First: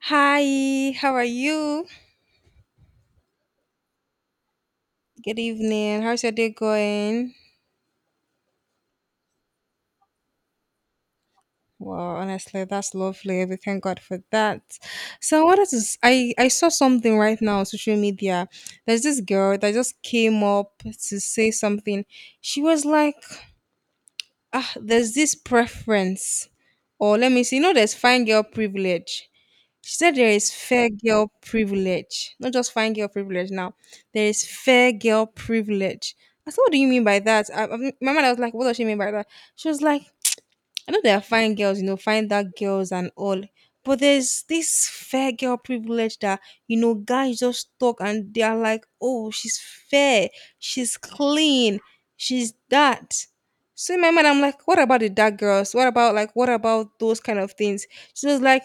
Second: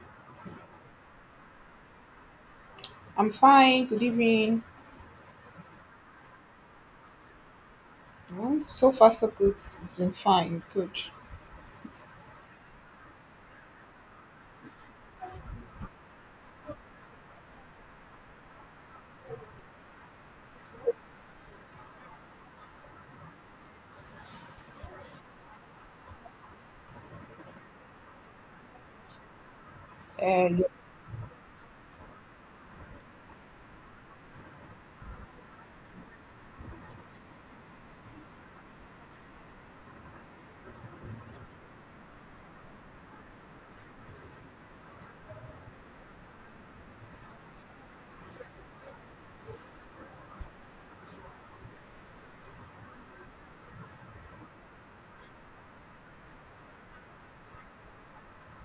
Hi, how are you? I'm fine. Good evening. Good evening. How's your day going? Well, so far, so good. It's been fine. Good. Well, honestly, that's lovely. We thank God for that. So I wanted to. S- I saw something right now on social media. There's this girl that just came up to say something. She was like, there's this preference, or let me see, there's fine girl privilege. She said there Uh, is fair girl privilege, not just fine girl privilege. Now there is fair girl privilege. I said, what do you mean by that? My mother was like, what does she mean by that? She was like, I know there are fine girls, you know, fine dark girls and all. But there's this fair girl privilege that, guys just talk and they are like, oh, she's fair, she's clean, she's that. So in my mind, I'm like, what about the dark girls? What about like, what about those kind of things? She was like,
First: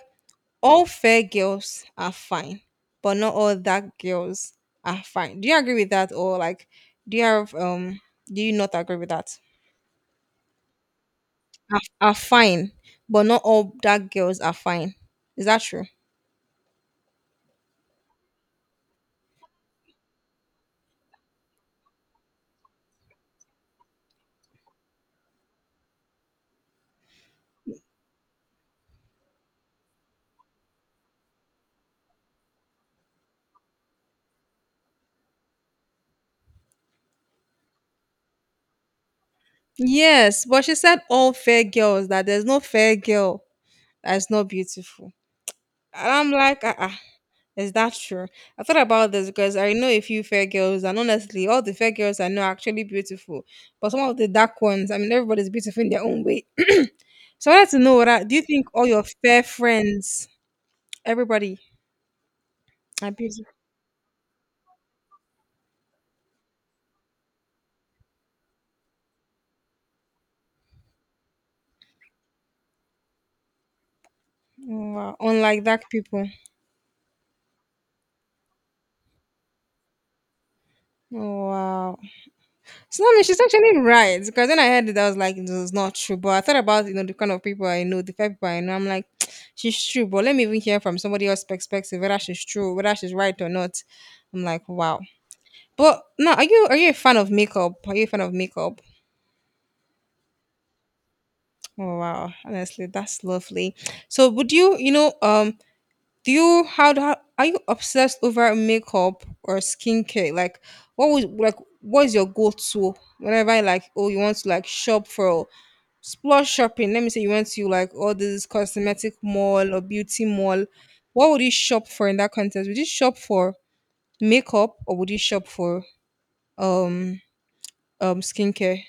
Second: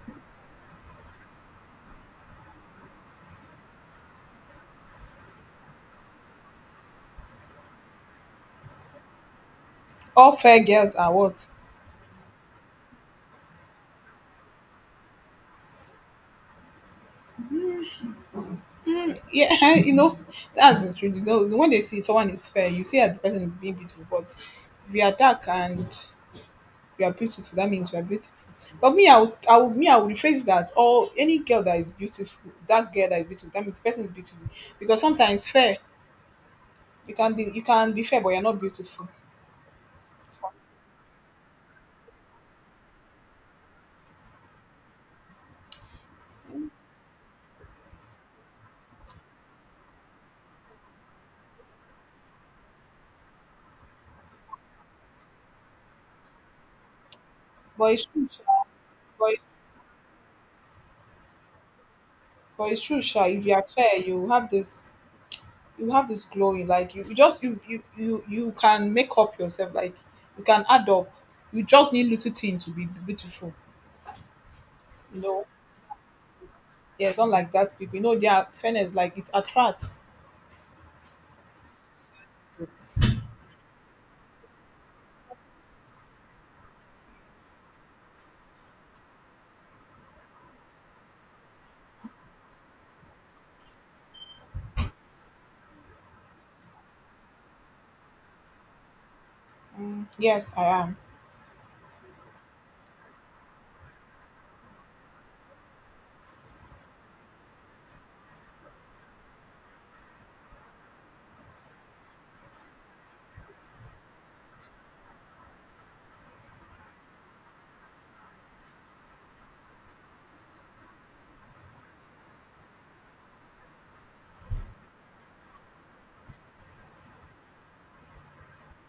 all fair girls are fine, but not all dark girls are fine. Do you agree with that, or like, do you have do you not agree with that? all fair girls are what? Are fine, but not all dark girls are fine. Is that true? Yeah, you know, that's the truth. You know, when they see someone is fair, you see that the person is being beautiful. But if you are dark and you are beautiful, that means you are beautiful. But me, I would rephrase that. Or any girl that is beautiful, that girl that is beautiful, that means the person is beautiful. Because sometimes fair, you can be fair, but you're not beautiful. Yes, but she said all fair girls that there's no fair girl that's not beautiful. And I'm like, is that true? I thought about this because I know a few fair girls, and honestly, all the fair girls I know are actually beautiful. But some of the dark ones, I mean, everybody's beautiful in their own way. So I wanted to But know it's whether true, do sha. you think all your but, fair friends, everybody, but it's true, are sha. If beautiful? you are fair, you have this glow. You like you just you, you you you can make up yourself, like you can add up, you just need little thing to be beautiful, Oh, wow, you know. unlike dark people. Yes, unlike that people, you know, their fairness, like it attracts. Oh, wow. it's, So I mean, she's actually right because when I heard it, I was like, it was not true. But I thought about you know the kind of people I know, the five people I know. I'm like, she's true, but let me even hear from somebody else's perspective whether she's true, whether she's right or not. I'm like, wow. But no, are you a fan of makeup? Are you a fan of makeup? yes, I am. Oh wow, honestly, that's lovely. So would you you know do you how, how are you obsessed over makeup or skincare like what was like what's your go-to whenever like oh you want to like shop for splurge shopping, let me say you went to like all this cosmetic mall or beauty mall, what would you shop for in that context? Would you shop for makeup or would you shop for um skincare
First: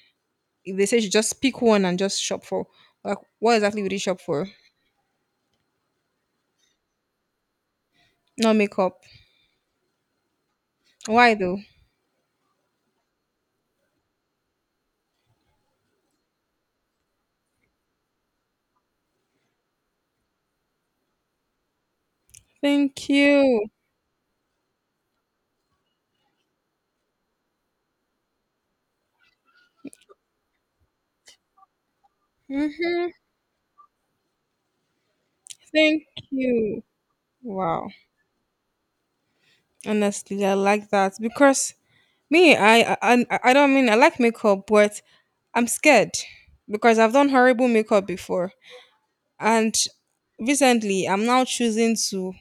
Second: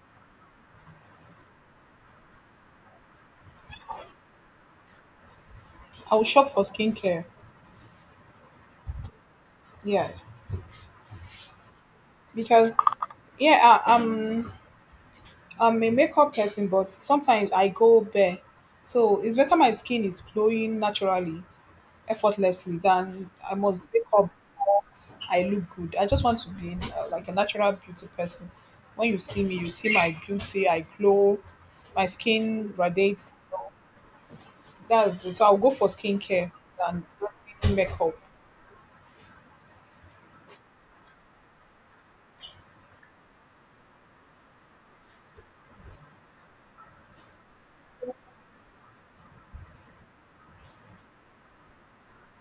if they say you just pick one and just shop for, like what exactly would you shop for? I will shop for skincare. Not makeup? Yeah, Why though? because yeah, I'm I'm a makeup person, but sometimes I go bare, so it's better my skin is glowing naturally, effortlessly, Thank than I you. must wake up before I look good. I just want to be like a natural beauty person. When you see me, you see my beauty. I glow. My skin Hmm. radiates. That's so. I'll go for Thank skincare you. than putting Wow. makeup, Honestly, I like that because me, I don't mean I like makeup, but I'm scared because I've done horrible makeup before, and recently I'm now choosing to,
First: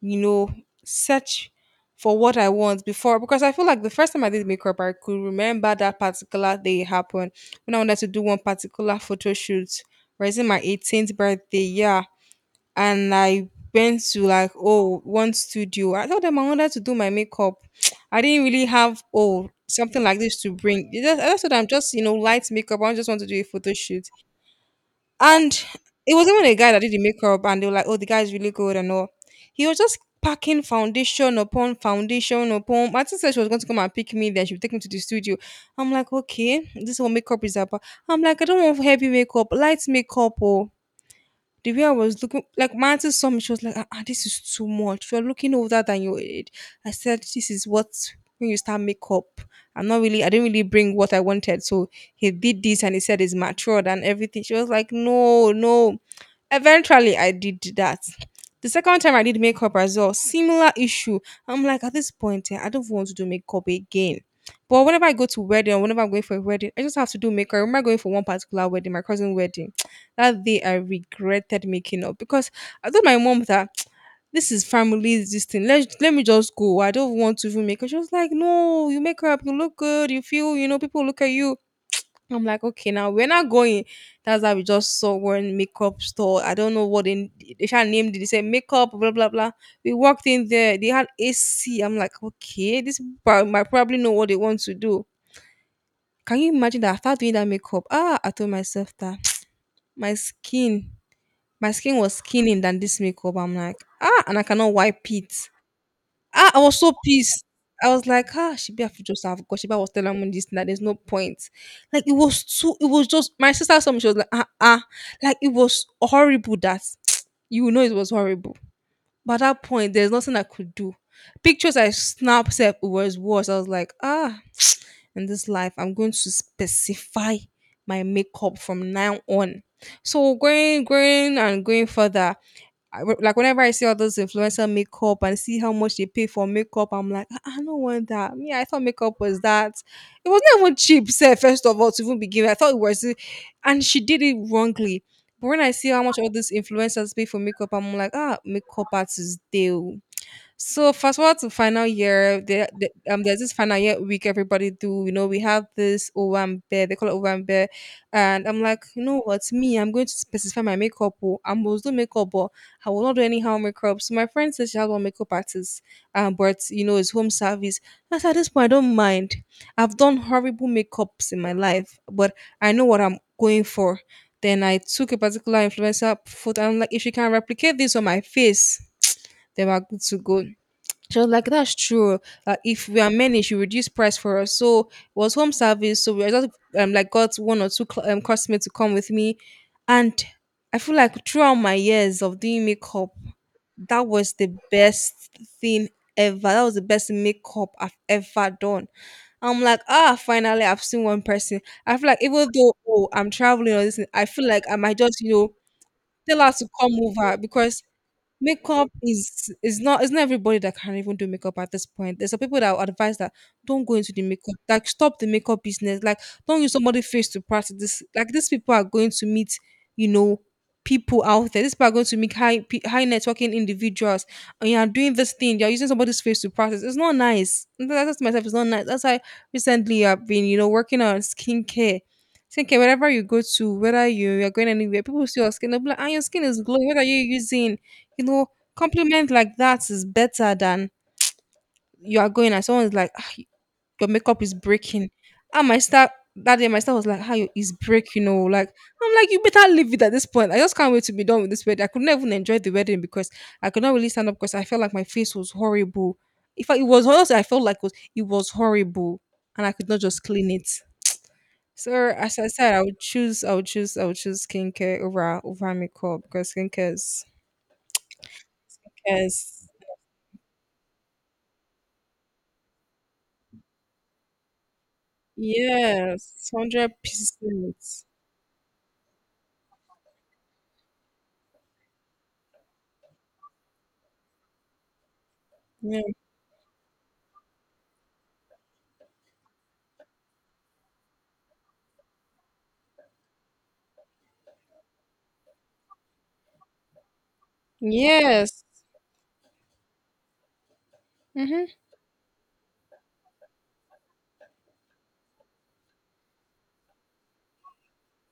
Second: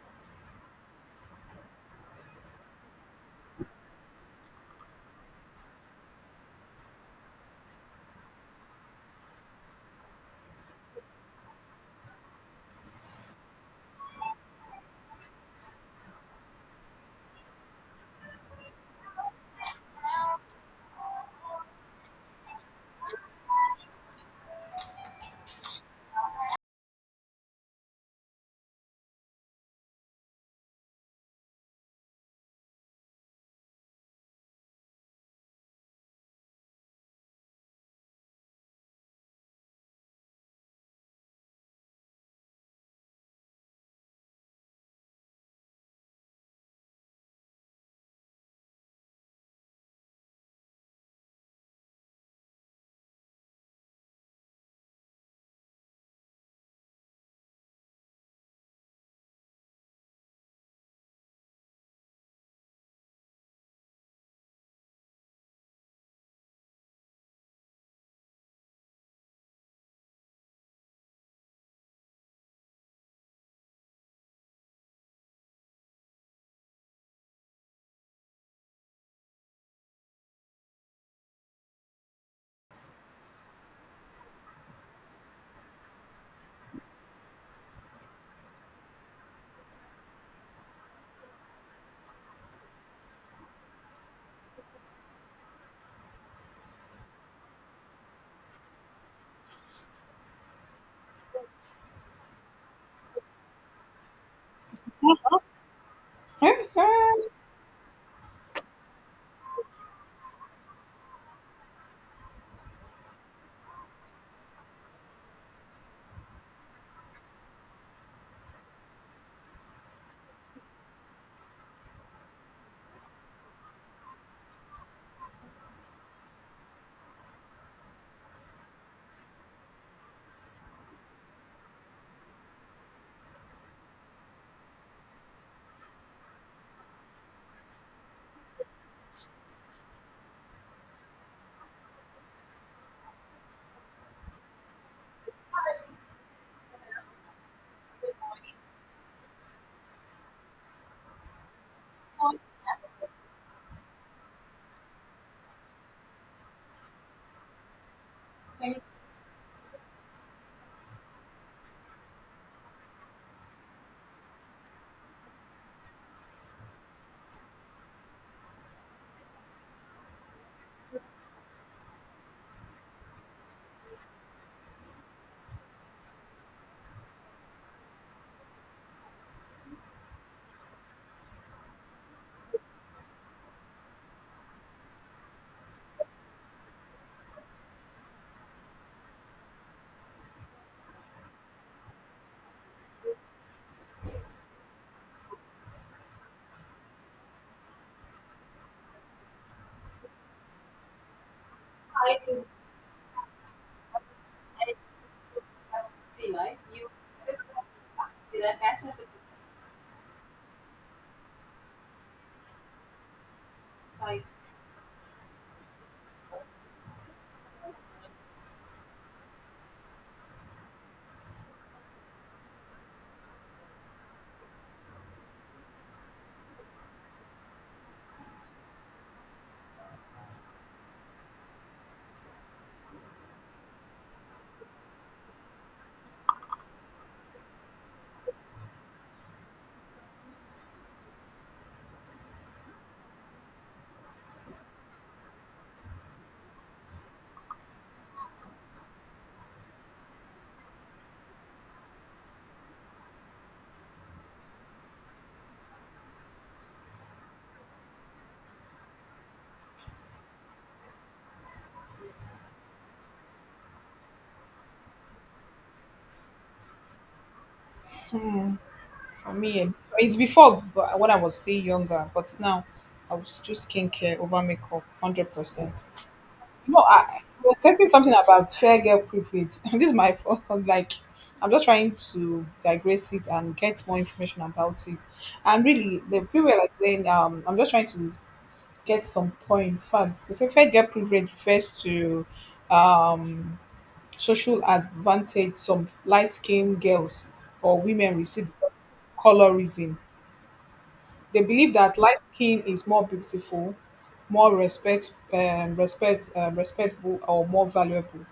you know, search for what I want before because I feel like the first time I did makeup, I could remember that particular day it happened when I wanted to do one particular photo shoot, raising my 18th birthday. Yeah, and I went to like oh one studio. I told them I wanted to do my makeup. I didn't really have oh something like this to bring. I just told them just you know light makeup. I just want to do a photo shoot, and it was even a guy that did the makeup, and they were like oh the guy is really good and all. He was just packing foundation upon foundation upon. Martin said she was going to come and pick me. Then she would take me to the studio. I'm like okay, this is what makeup is about. I'm like I don't want heavy makeup, light makeup. Oh, the way I was looking, like my auntie saw me, she was like, ah, ah, this is too much. You're looking older than your age. I said, this is what when you start makeup. I'm not really, I didn't really bring what I wanted. So he did this and he said it's matured and everything. She was like, no, no. Eventually, I did that. The second time I did makeup as well, similar issue. I'm like, at this point, eh, I don't want to do makeup again. But whenever I go to wedding or whenever I'm going for a wedding, I just have to do makeup. I remember going for one particular wedding, my cousin wedding. That day I regretted making up because I told my mom that this is family, this thing. Let me just go. I don't want to even make up. She was like, no, you make up, you look good, you feel, you know, people look at you. I'm like, okay, now we're not going. That's how we just saw one makeup store. I don't know what they should named it. They said makeup, blah blah blah. We walked in there, they had AC. I'm like, okay, might probably know what they want to do. Can you imagine that after doing that makeup? Ah, I told myself that my skin my skin was skinning than this makeup. I'm like, ah, and I cannot wipe it. Ah, I was so for pissed. I was like, ah, she be have to just have God. She was telling me this that there's no point. Like it was too it was just my sister Some she was like, ah ah. Like it was horrible that you know it was horrible. But at that point, there's nothing I could do. Pictures I snapped sef, it was worse. I was like, ah, in this life, I'm going to specify my makeup from now on. So going further, I w like, whenever I see all those influencer makeup and see how much they pay for makeup, I'm like, "Ah, I don't want that. Me, I thought makeup was that. It was not even cheap, sir, first of all, to even begin. With. I thought it was, and she did it wrongly. But when I see how much all these influencers pay for makeup, I'm like, ah, makeup artists, they so fast forward to final year, there, there's this final year week everybody do. You know, we have this Owambe, they call it Owambe, and I'm like, you know what, me, I'm going to specify my makeup. Oh, I must do makeup, but I will not do any harm makeup. So my friend says she has one makeup artist, but you know, it's home service. That's at this point I don't mind. I've done horrible makeups in my life, but I know what I'm going for. Then I took a particular influencer photo. I'm like, if she can replicate this on my face, then we're good to go. She was like, that's true. If we are many, she reduce price for us. So it was home service. So we I just like got one or two customers to come with me. And I feel like throughout my years of doing makeup, that was the best thing ever. That was the best makeup I've ever done. I'm like, ah, finally I've seen one person. I feel like even though oh, I'm traveling or this, I feel like I might just, you know, tell her to come over because makeup is not everybody that can even do makeup at this point. There's some people that would advise that don't go into the makeup, like stop the makeup business, like don't use somebody's face to practice this. Like these people are going to meet, you know, people out there. These people are going to meet high networking individuals, and you are doing this thing. You're using somebody's face to practice. It's not nice. That's myself. It's not nice. That's why recently I've been, you know, working on skincare. Skincare, wherever you go to, whether you're going anywhere, people see your skin, they'll be like, ah, your skin is glowing. What are you using? You know, compliment like that is better than you are going and someone's like, "Ah, your makeup is breaking. And my star that day, my star was like, how you is breaking. You know, like I'm like, you better leave it at this point. I just can't wait to be done with this wedding. I could not even enjoy the wedding because I could not really stand up because I felt like my face was horrible. In fact, it was honestly, I felt like it was horrible, and I could not just clean it. So as I said, I would choose skincare over makeup because is me. It's before, but when I was still younger. But now I would choose skincare over makeup, 100%. Yes, No, I was talking 100%. something about fair girl privilege. This is my fault. I'm like, I'm just trying to digress it and get more information about it. And really, Yeah. the people were like saying, I'm just trying to get some points, facts. They say fair girl privilege refers to um, social advantage some light-skinned girls or women receive Yes. because of colorism. They Mm-hmm. believe that light skin is more beautiful, more respect, respectable, or more valuable,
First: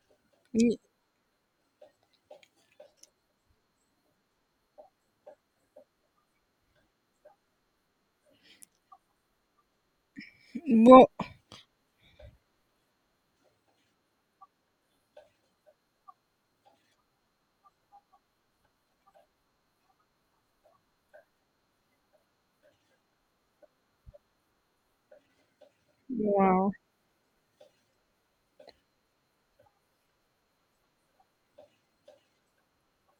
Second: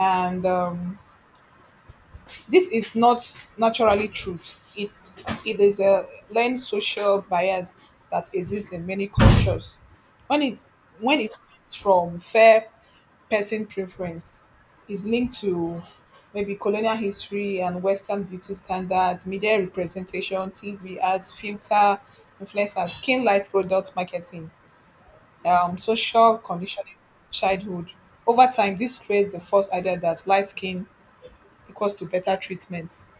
and this is not naturally truth. It is a learned social bias that exists in many cultures. When it Well, when it comes from fair person preference, is linked to maybe colonial history and Western beauty standards, media representation, TV ads, filter, influencers, skin light product marketing, social wow. conditioning, childhood. Over time, this creates the false idea that light skin equals to better treatments.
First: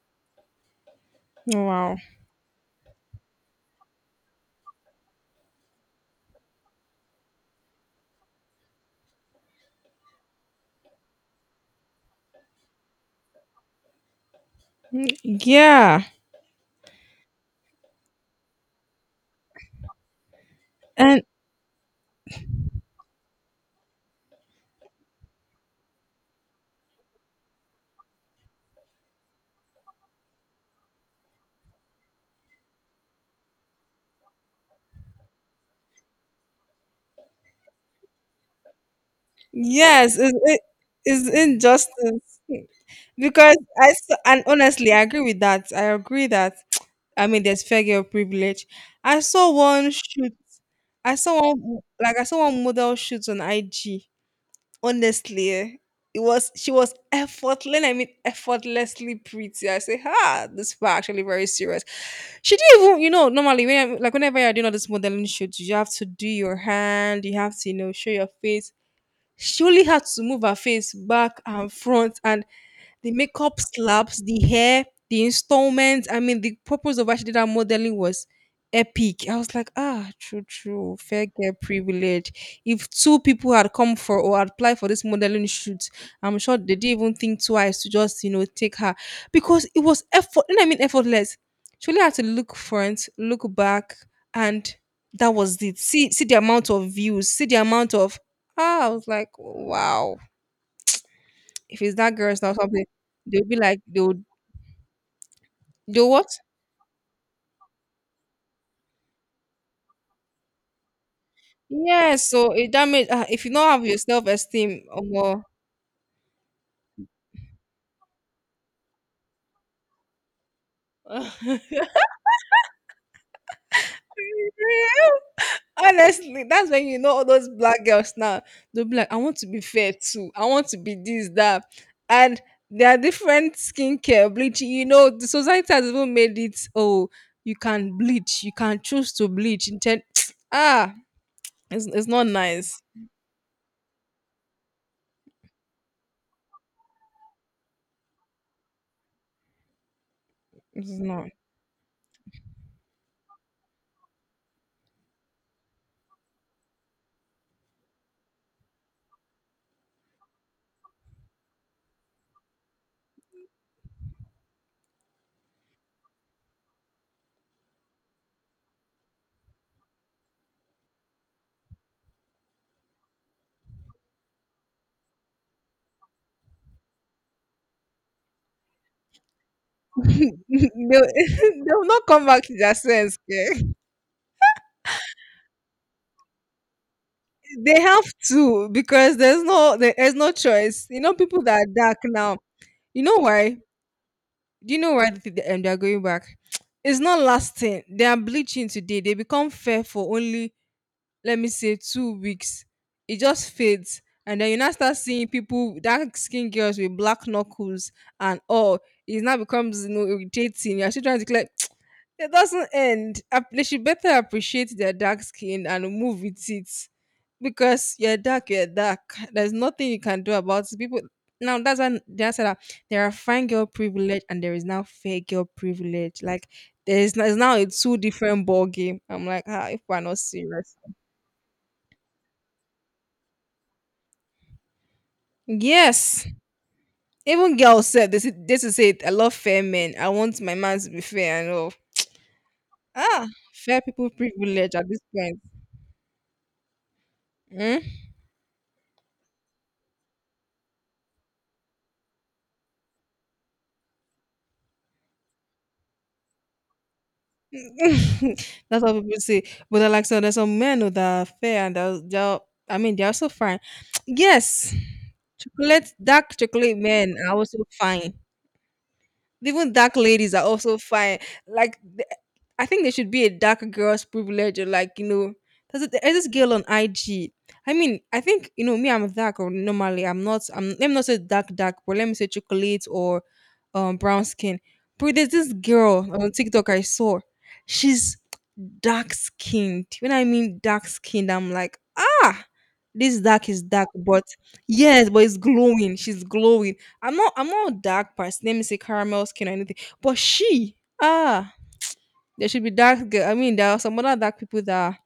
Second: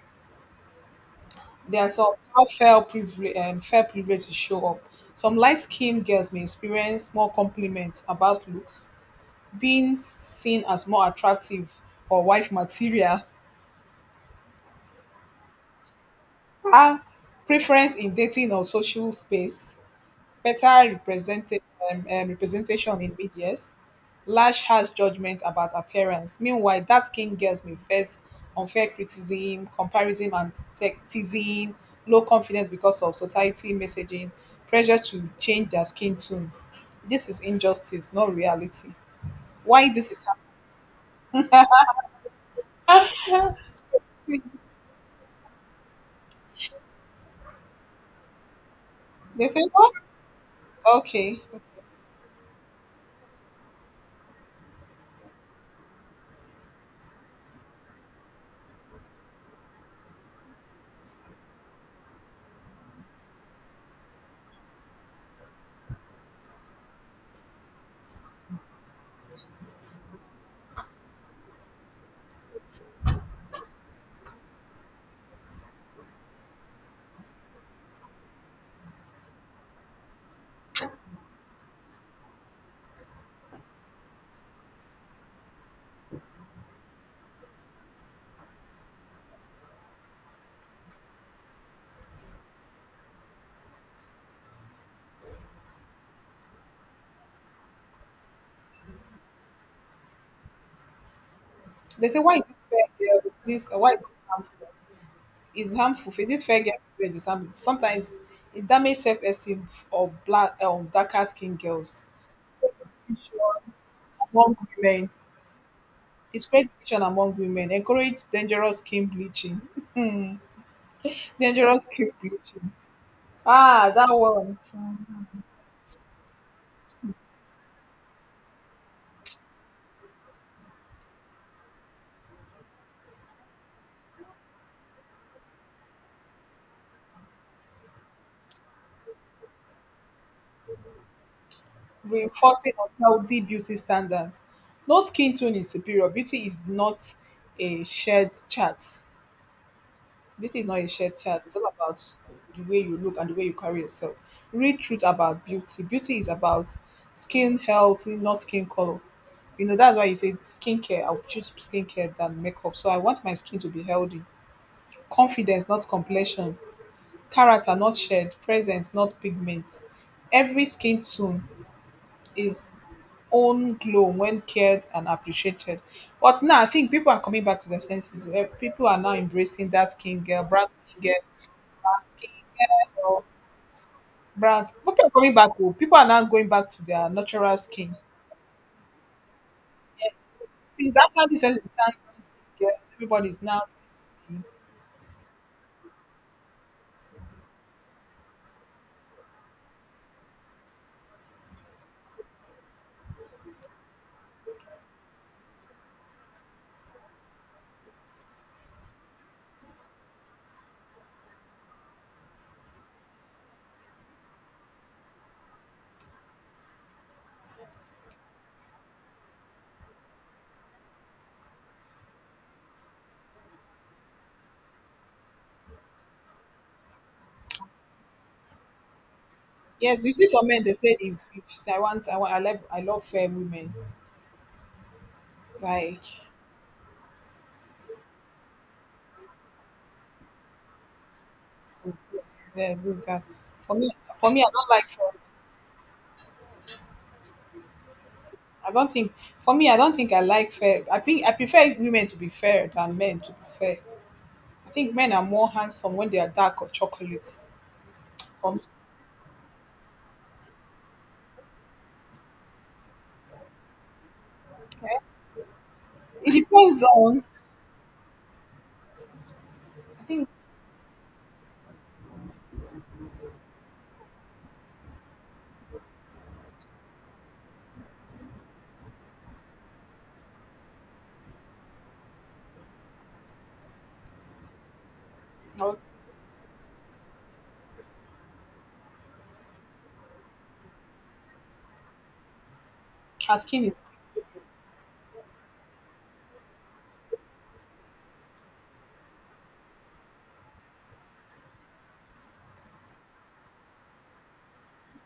There are Wow. some how fair privilege is show up. Some light-skinned girls may experience more compliments about looks, being seen as more attractive or wife material. Mm, yeah. Ah, preference in dating or social space, better And represented, representation in medias, lash harsh judgment about appearance. Meanwhile, dark skinned girls may face unfair criticism, comparison and teasing, low confidence because of society messaging, pressure to change their skin tone. This is injustice, not reality. Why this yes, is it is injustice. happening? Because I s- and honestly, I agree with that. I agree that I mean there's fair girl privilege. I They saw say, one what? shoot. Okay. I saw one model shoot on IG. Honestly, it was, she was effortless, I mean effortlessly pretty. I say, ah, this was actually very serious. She didn't even, normally whenever you're doing all this modeling shoots, you have to do your hand, you have to, you know, show your face. She only had to move her face back and front, and the makeup slaps, the hair, the installments. I mean, the purpose of actually that modeling was epic. I was like, ah, true, fair girl privilege. If two people had come for or had applied for this modeling shoot, I'm sure they didn't even think twice to just, you know, take her because it was effort. And I mean, effortless. She only had to look front, look back, and that was it. See, see the amount of views, see the amount of. Ah, I was like, wow, if it's They that say, girl, why is it's this not something fair girls? they'll be This like why they is it would harmful? Is do harmful. For what? this fair girl syndrome is harmful. Sometimes it damages self esteem of black, darker skinned girls. Yes, so it damage, if you Division don't have your self among esteem or women. more. It spreads division among women. Encourage dangerous skin bleaching. Dangerous skin bleaching. Ah, that one. Honestly, that's when you know all those black girls now. They'll be like, I want to be fair too. I want to be this, that. And there are different skincare, bleaching. You know, the society has even made it, oh, you can bleach. You can choose to bleach. Ah, it's not Reinforcing nice. unhealthy beauty standards. No skin tone is superior. Beauty is not a shared chart. Beauty is not a It's shared not. tag. It's all about the way you look and the way you carry yourself. Real truth about beauty. Beauty is about skin health, not skin color. You know, that's why you say skincare. I would choose skincare than makeup. So I want my skin to be healthy. Confidence, not complexion. Character, not shared. Presence, not pigments. Every skin tone is own glow when cared and appreciated. But now I think people are coming back to their senses. Eh, people are now embracing that skin girl, brown skin they'll, girl, they'll not come skin back to their care sense. or Okay? brown. People are coming back. Oh. People are now going back to their natural They skin. have to because there's no there's no Yes. choice. Since You know, after this people that are person sang dark brown now. skin, You know everybody's why? now. Do you know why they are going back? It's not lasting. They are bleaching today. They become fair for only, let me say, two weeks. It just fades, and then you now start seeing people, dark skin girls with black knuckles and all. It now becomes, you know, irritating. You're still trying to like, it doesn't end. They should better appreciate their dark skin and move with it. Because you're dark, there's nothing you can do about it, people. Now that's when they said that there are fine girl privilege, and there is now fair girl privilege. Like there's now, it's now a two different ball game. I'm like, ah, if we're Yes, you not see some men. They serious. say, if I want, I love fair women. Like, Yes, even girls said, this is it. I love fair men. I want my man to be fair and all. to, yeah, with that. Ah, fair people For me, I don't privilege like at this fair. point. Hmm? I don't think. For me, I don't think I like fair. I think I prefer women to be fair than men to be fair. I think men are more handsome when they are dark or chocolate. For me, That's what people say. But they like, so there's some men who that are fair, and they're I mean they're also fine. Yes, chocolate, it dark chocolate depends men on. are also fine. Even dark I think. ladies are also fine. Like, I think there should be a dark girl's privilege, or like, you know, there's this girl on IG. I mean, I think you know me. I'm dark, or normally I'm not. I'm, let me not say dark, dark, but let me say chocolate or brown skin. But there's this Well, girl on TikTok I saw. She's dark skinned. When I mean dark skinned, I'm like, ah. This her dark is skin is dark, but yes, but it's glowing. She's glowing. I'm not a dark person. Let me say caramel skin or anything. But she, ah, there should be dark girl. I mean, there are some other dark people that are,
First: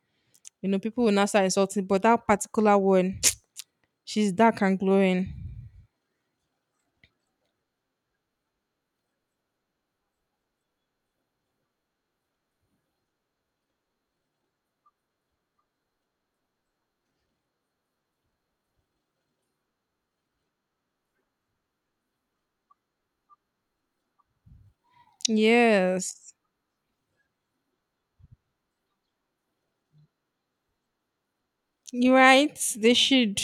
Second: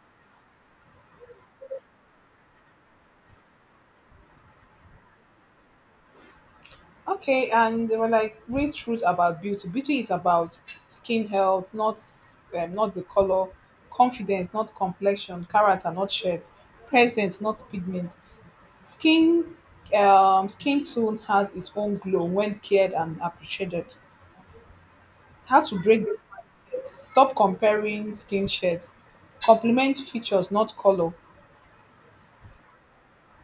you know, people will not start insulting, but that particular one, she's dark and glowing. okay, and they were like real truth about beauty. Beauty is about skin health, not not the color, confidence, not complexion, character, not shape, presence, not pigment. Skin Skin tone has its own glow when cared and appreciated. How to break this Yes. mindset? Stop comparing skin shades. Complement features, not color. You're right. They should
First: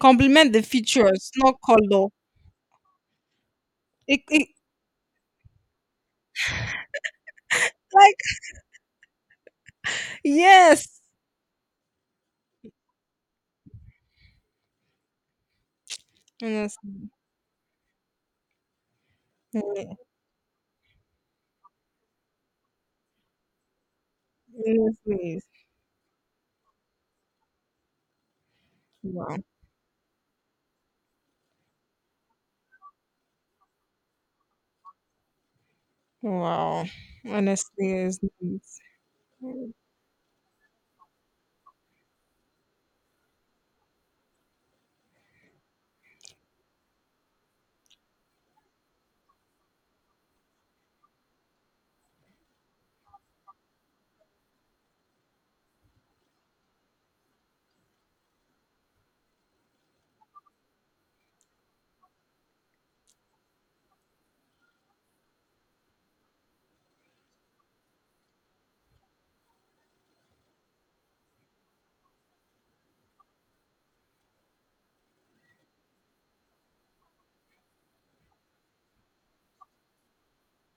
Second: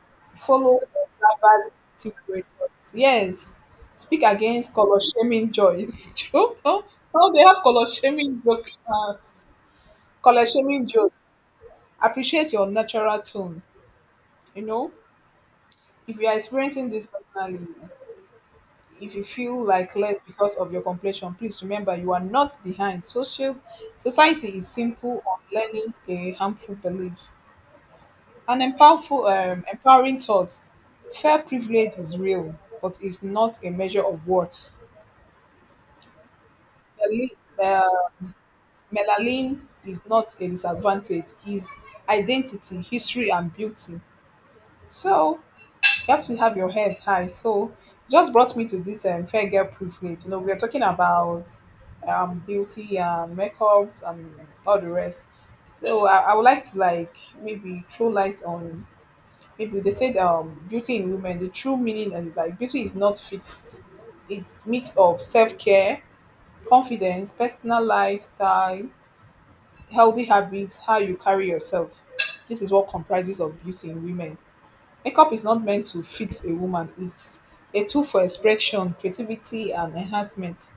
compliment the Follow features, not color. diversity creators. Yes, speak It, it, against color shaming joys. Oh, they have color like shaming jokes. Color shaming yes, jokes. Appreciate your natural tone. You know, if you are experiencing this honestly, personally, if you feel like eh, less because of your complexion, please remember you are not behind. Social society is simple honestly, on learning a harmful belief. An empowerful, wow, empowering thought. Fair privilege is real, but it's not a measure of worth. wow. Melanin Honestly, is uh, nice. Melanin is not a disadvantage, is identity, history, and beauty. So you have to have your heads high. So just brought me to this fair girl privilege. You know, we are talking about beauty and makeup and all the rest. So I would like to like maybe throw light on people. They said beauty in women, the true meaning is like beauty is not fixed, it's mix of self-care, confidence, personal lifestyle, healthy habits, how you carry yourself. This is what comprises of beauty in women. Makeup is not meant to fix a woman, it's a tool for expression, creativity and enhancement.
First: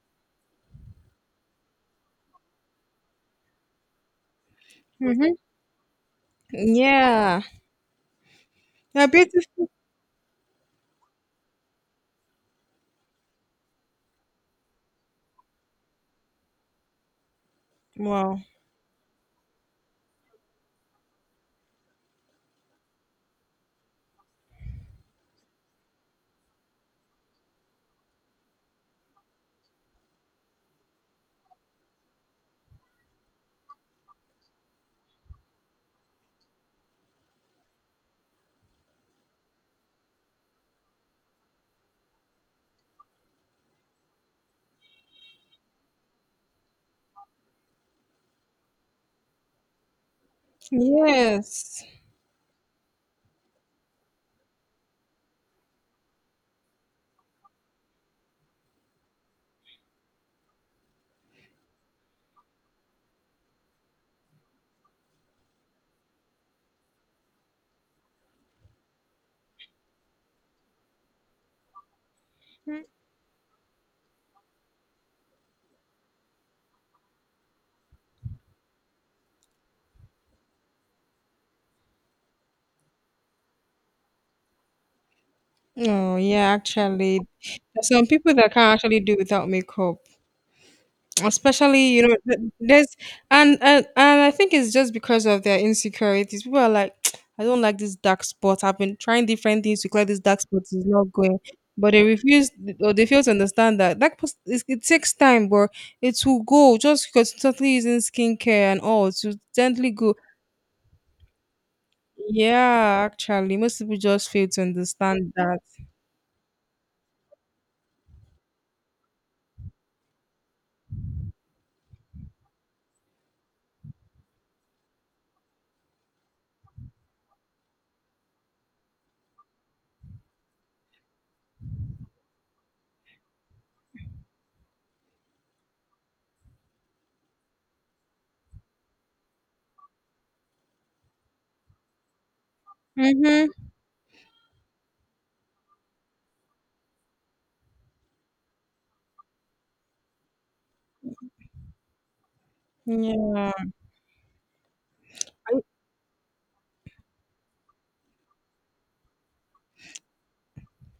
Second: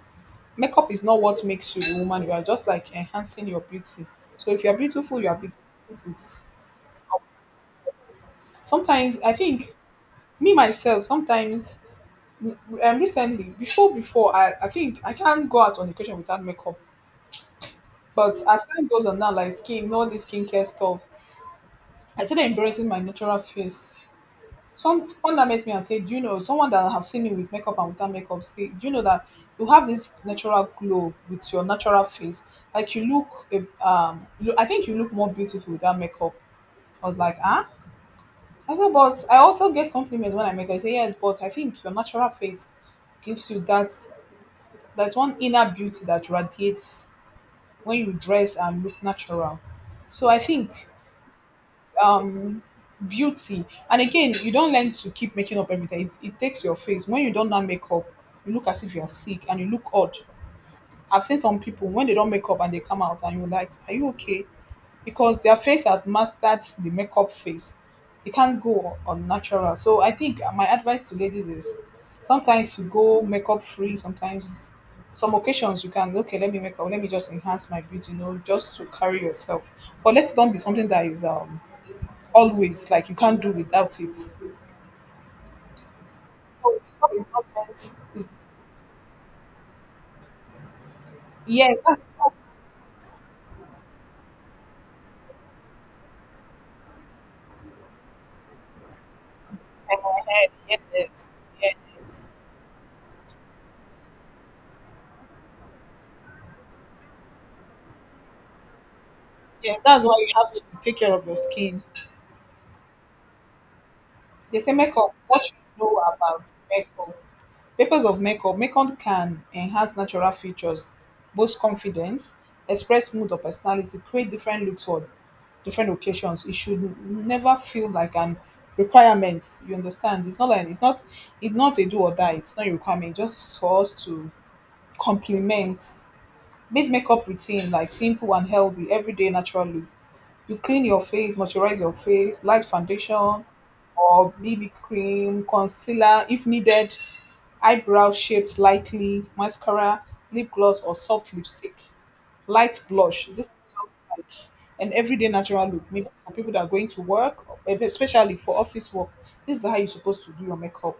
Makeup is not what makes you a woman, you are just like enhancing your beauty. So if you're beautiful, you Mm-hmm. are beautiful. Yeah, a Sometimes I beautiful. think, me myself sometimes, um, recently, before I think I can't go out on occasion without makeup. Wow. But as time goes on now, like skin, all this skincare stuff, I started embracing my natural face. Someone that met me and said, "Do you know someone that have seen me with makeup and without makeup? Say, do you know that you have this natural glow with your natural face? Like you look, you, I think you look more beautiful without makeup." I was like, "Ah." I said, "But I also get compliments when I make." I say, "Yes, but I think your natural face gives you that there's one inner beauty that radiates when you dress and look natural. So I think Yes. um, beauty, and again, you don't learn to keep making up every day. It takes your face. When you don't now make up, you look as if you're sick and you look odd. I've seen some people when they don't make up and they come out and you're like, are you okay? Because their face have mastered the makeup face. They can't go on natural. So I think my advice to ladies is sometimes Mm. you go makeup free, sometimes some occasions you can okay, let me make up, let me just enhance my beauty, you know, just to carry yourself. But let's don't be something that is always like you can't do without it. So Oh yeah, makeup actually, is not meant there's some is people that can't actually do without makeup. yes, Especially, that's you know, there's, and I think it's just because of their insecurities. People are like, I don't like this dark spot. I've been trying different things to in clear this my dark spot. It's head. not going, Yes, but they yes. refuse or they fail to understand that it takes time, but it will go. Just constantly using skincare and all to Yes, gently that's why go. you have to take care of your skin. Yeah, actually, most people just fail They to say makeup. understand What you that. should know about makeup? Purpose of makeup. Makeup can enhance natural features, boost confidence, express mood or personality, create different looks for different occasions. It should never feel like an requirement. You understand? It's not a do or die. It's not a requirement. Just for us to complement. Make makeup routine like simple and healthy, everyday natural look. You clean your face, moisturize your face, light foundation Mhm. or BB cream, concealer if needed, eyebrow shaped lightly, mascara, lip gloss or soft lipstick, light blush. This Yeah. is just like an everyday I- natural look, maybe for people that are going to work, especially for office work. This is how you're supposed to do your makeup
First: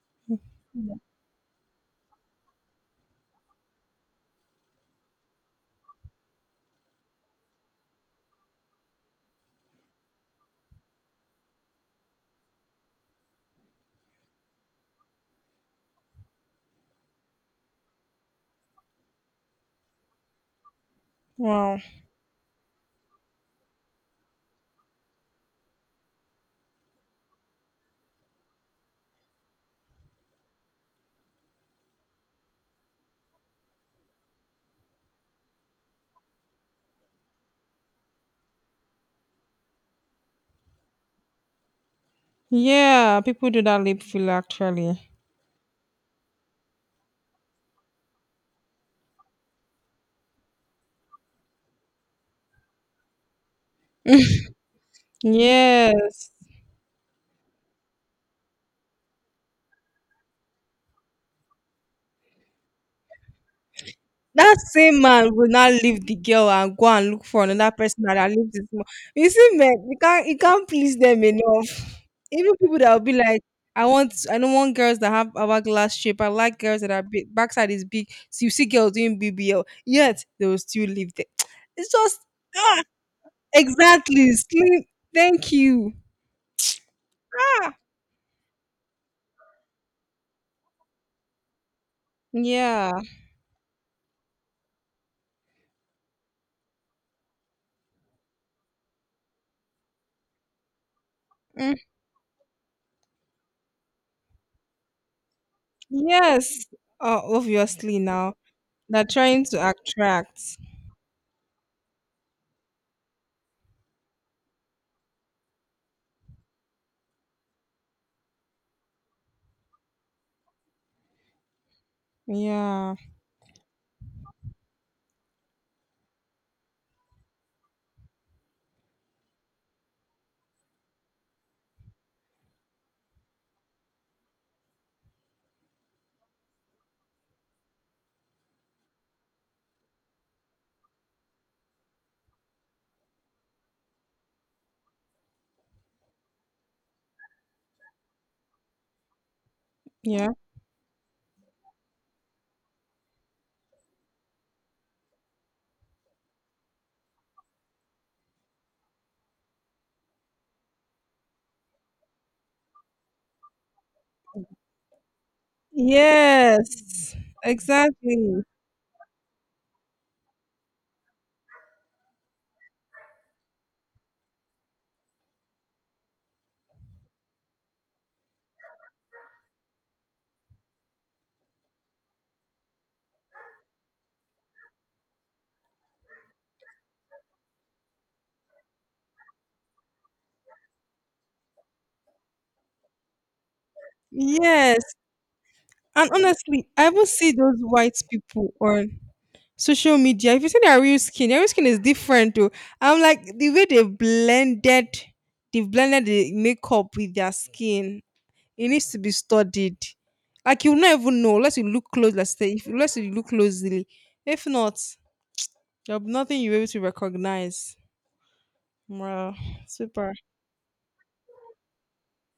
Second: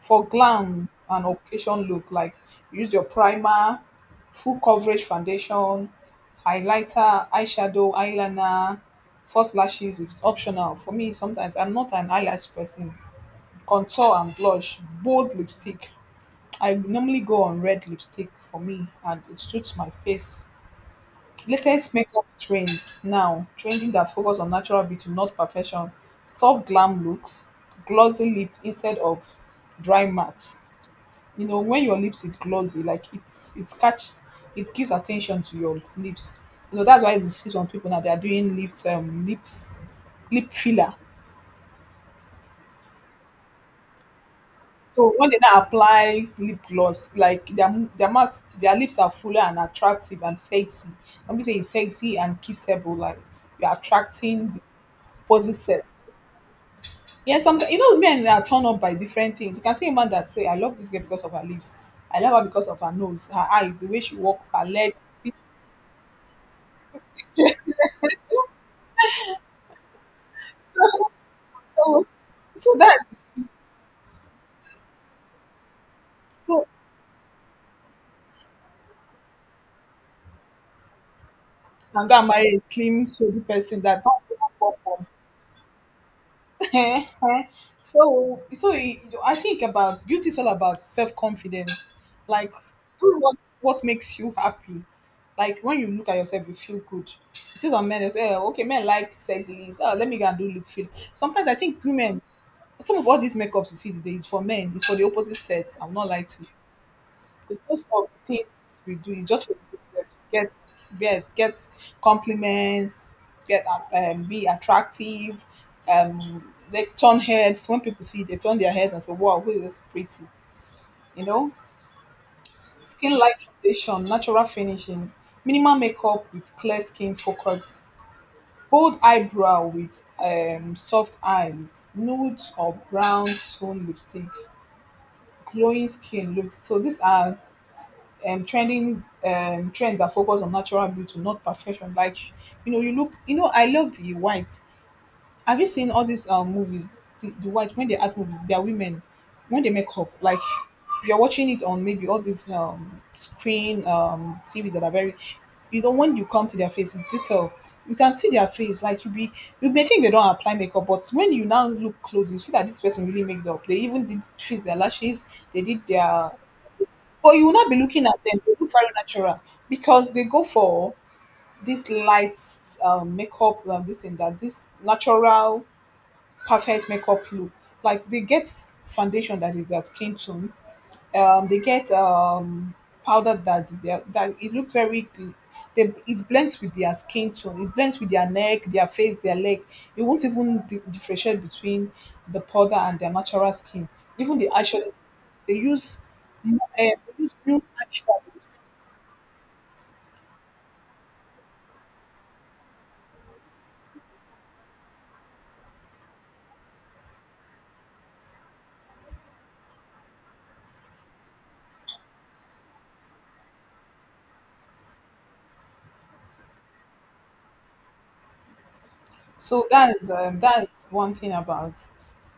for glam and occasion look. Like, use your primer, full coverage foundation, highlighter, eyeshadow, eyeliner. False lashes is optional for me. Sometimes I'm not an eyelash person. Contour and blush, bold lipstick. I normally go on red lipstick for me and it suits my face. Wow. Latest makeup trends now trending that focus on natural beauty, not perfection. Soft glam looks, glossy lip instead of dry matte. You know, when your lips is glossy, like it catches, it gives attention to your lips. You know, that's why you see some people now they are doing lip lip filler. Yeah, people do that lip filler actually. So when they now apply lip gloss, like their their mouth, their lips are fuller and attractive and sexy. Some people say it's sexy and kissable, like you're attracting the opposite sex. Yes. Yeah, sometimes, you know, men are turned on by different things. You can see a man that say, I love this girl because of her lips, I love her because of her nose, her eyes, the way she walks, That her legs. same man will now leave the girl and go and look for another person that leaves this more. You see, men, you can't please them enough. So, Even so people that will that's, be like, I don't want girls that have hourglass shape. I like so girls that are big, backside is big. So you see girls doing BBL, yet they will still leave there. It's I'm just, gonna marry a ah, slim shady person that don't exactly even slim. perform. Thank you. Ah, So I think about beauty is all about self confidence. Like, yeah. do what makes you happy. Like, when you look at yourself, you feel good. You see some men, they say, "Oh, okay, men like sexy lips. Oh, let me go and do lip fill." Sometimes I Mm, think women, some of all these makeups you see today is for men. It's for the opposite sex. I'm not lie to you. yes. Because Obviously of now. things we They're do, you trying just to repeated. attract. Get, yes, get compliments, get be attractive, like turn heads. When people see you, they turn their heads and say, "Wow, who is this pretty?" You know, Yeah. skin light foundation, natural finishing, minimal makeup with clear skin focus, bold eyebrow with soft eyes, nude or brown tone lipstick, glowing skin looks. So these are trending trends that focus on natural beauty, not perfection. Like, you know, you look, you know, I love the white. Have you seen all these movies, the white, when they act movies, they are women, when they make up, Yeah. like, if you're watching it on maybe all these screen TVs that are very, you know, when you come to their faces, detail, you can see their face. Like you be, you may think they don't apply makeup, but when you now look close, you see that this person really made it up. They even did fix their lashes, they did their, Yes. but you will not be looking at them. Exactly. They look very natural because they go for this light makeup and this and that, this natural, perfect makeup look. Like, they get foundation that is their skin tone. They get powder that is their, that it looks very they, it blends with their skin tone. It blends with their neck, their face, their leg. You won't even differentiate between the powder and their natural skin. Even the Yes. eyeshadow they use, And honestly, I even they see use those new white eyeshadow. people on social media. If you see their real skin is different too. I'm like, the way they blended, they've blended the makeup with their skin. It needs to be studied. Like, you'll not even know unless you look close, let's say, if unless you look closely. If not, there'll be nothing you're able to recognize. Wow. So Super. That's one thing about,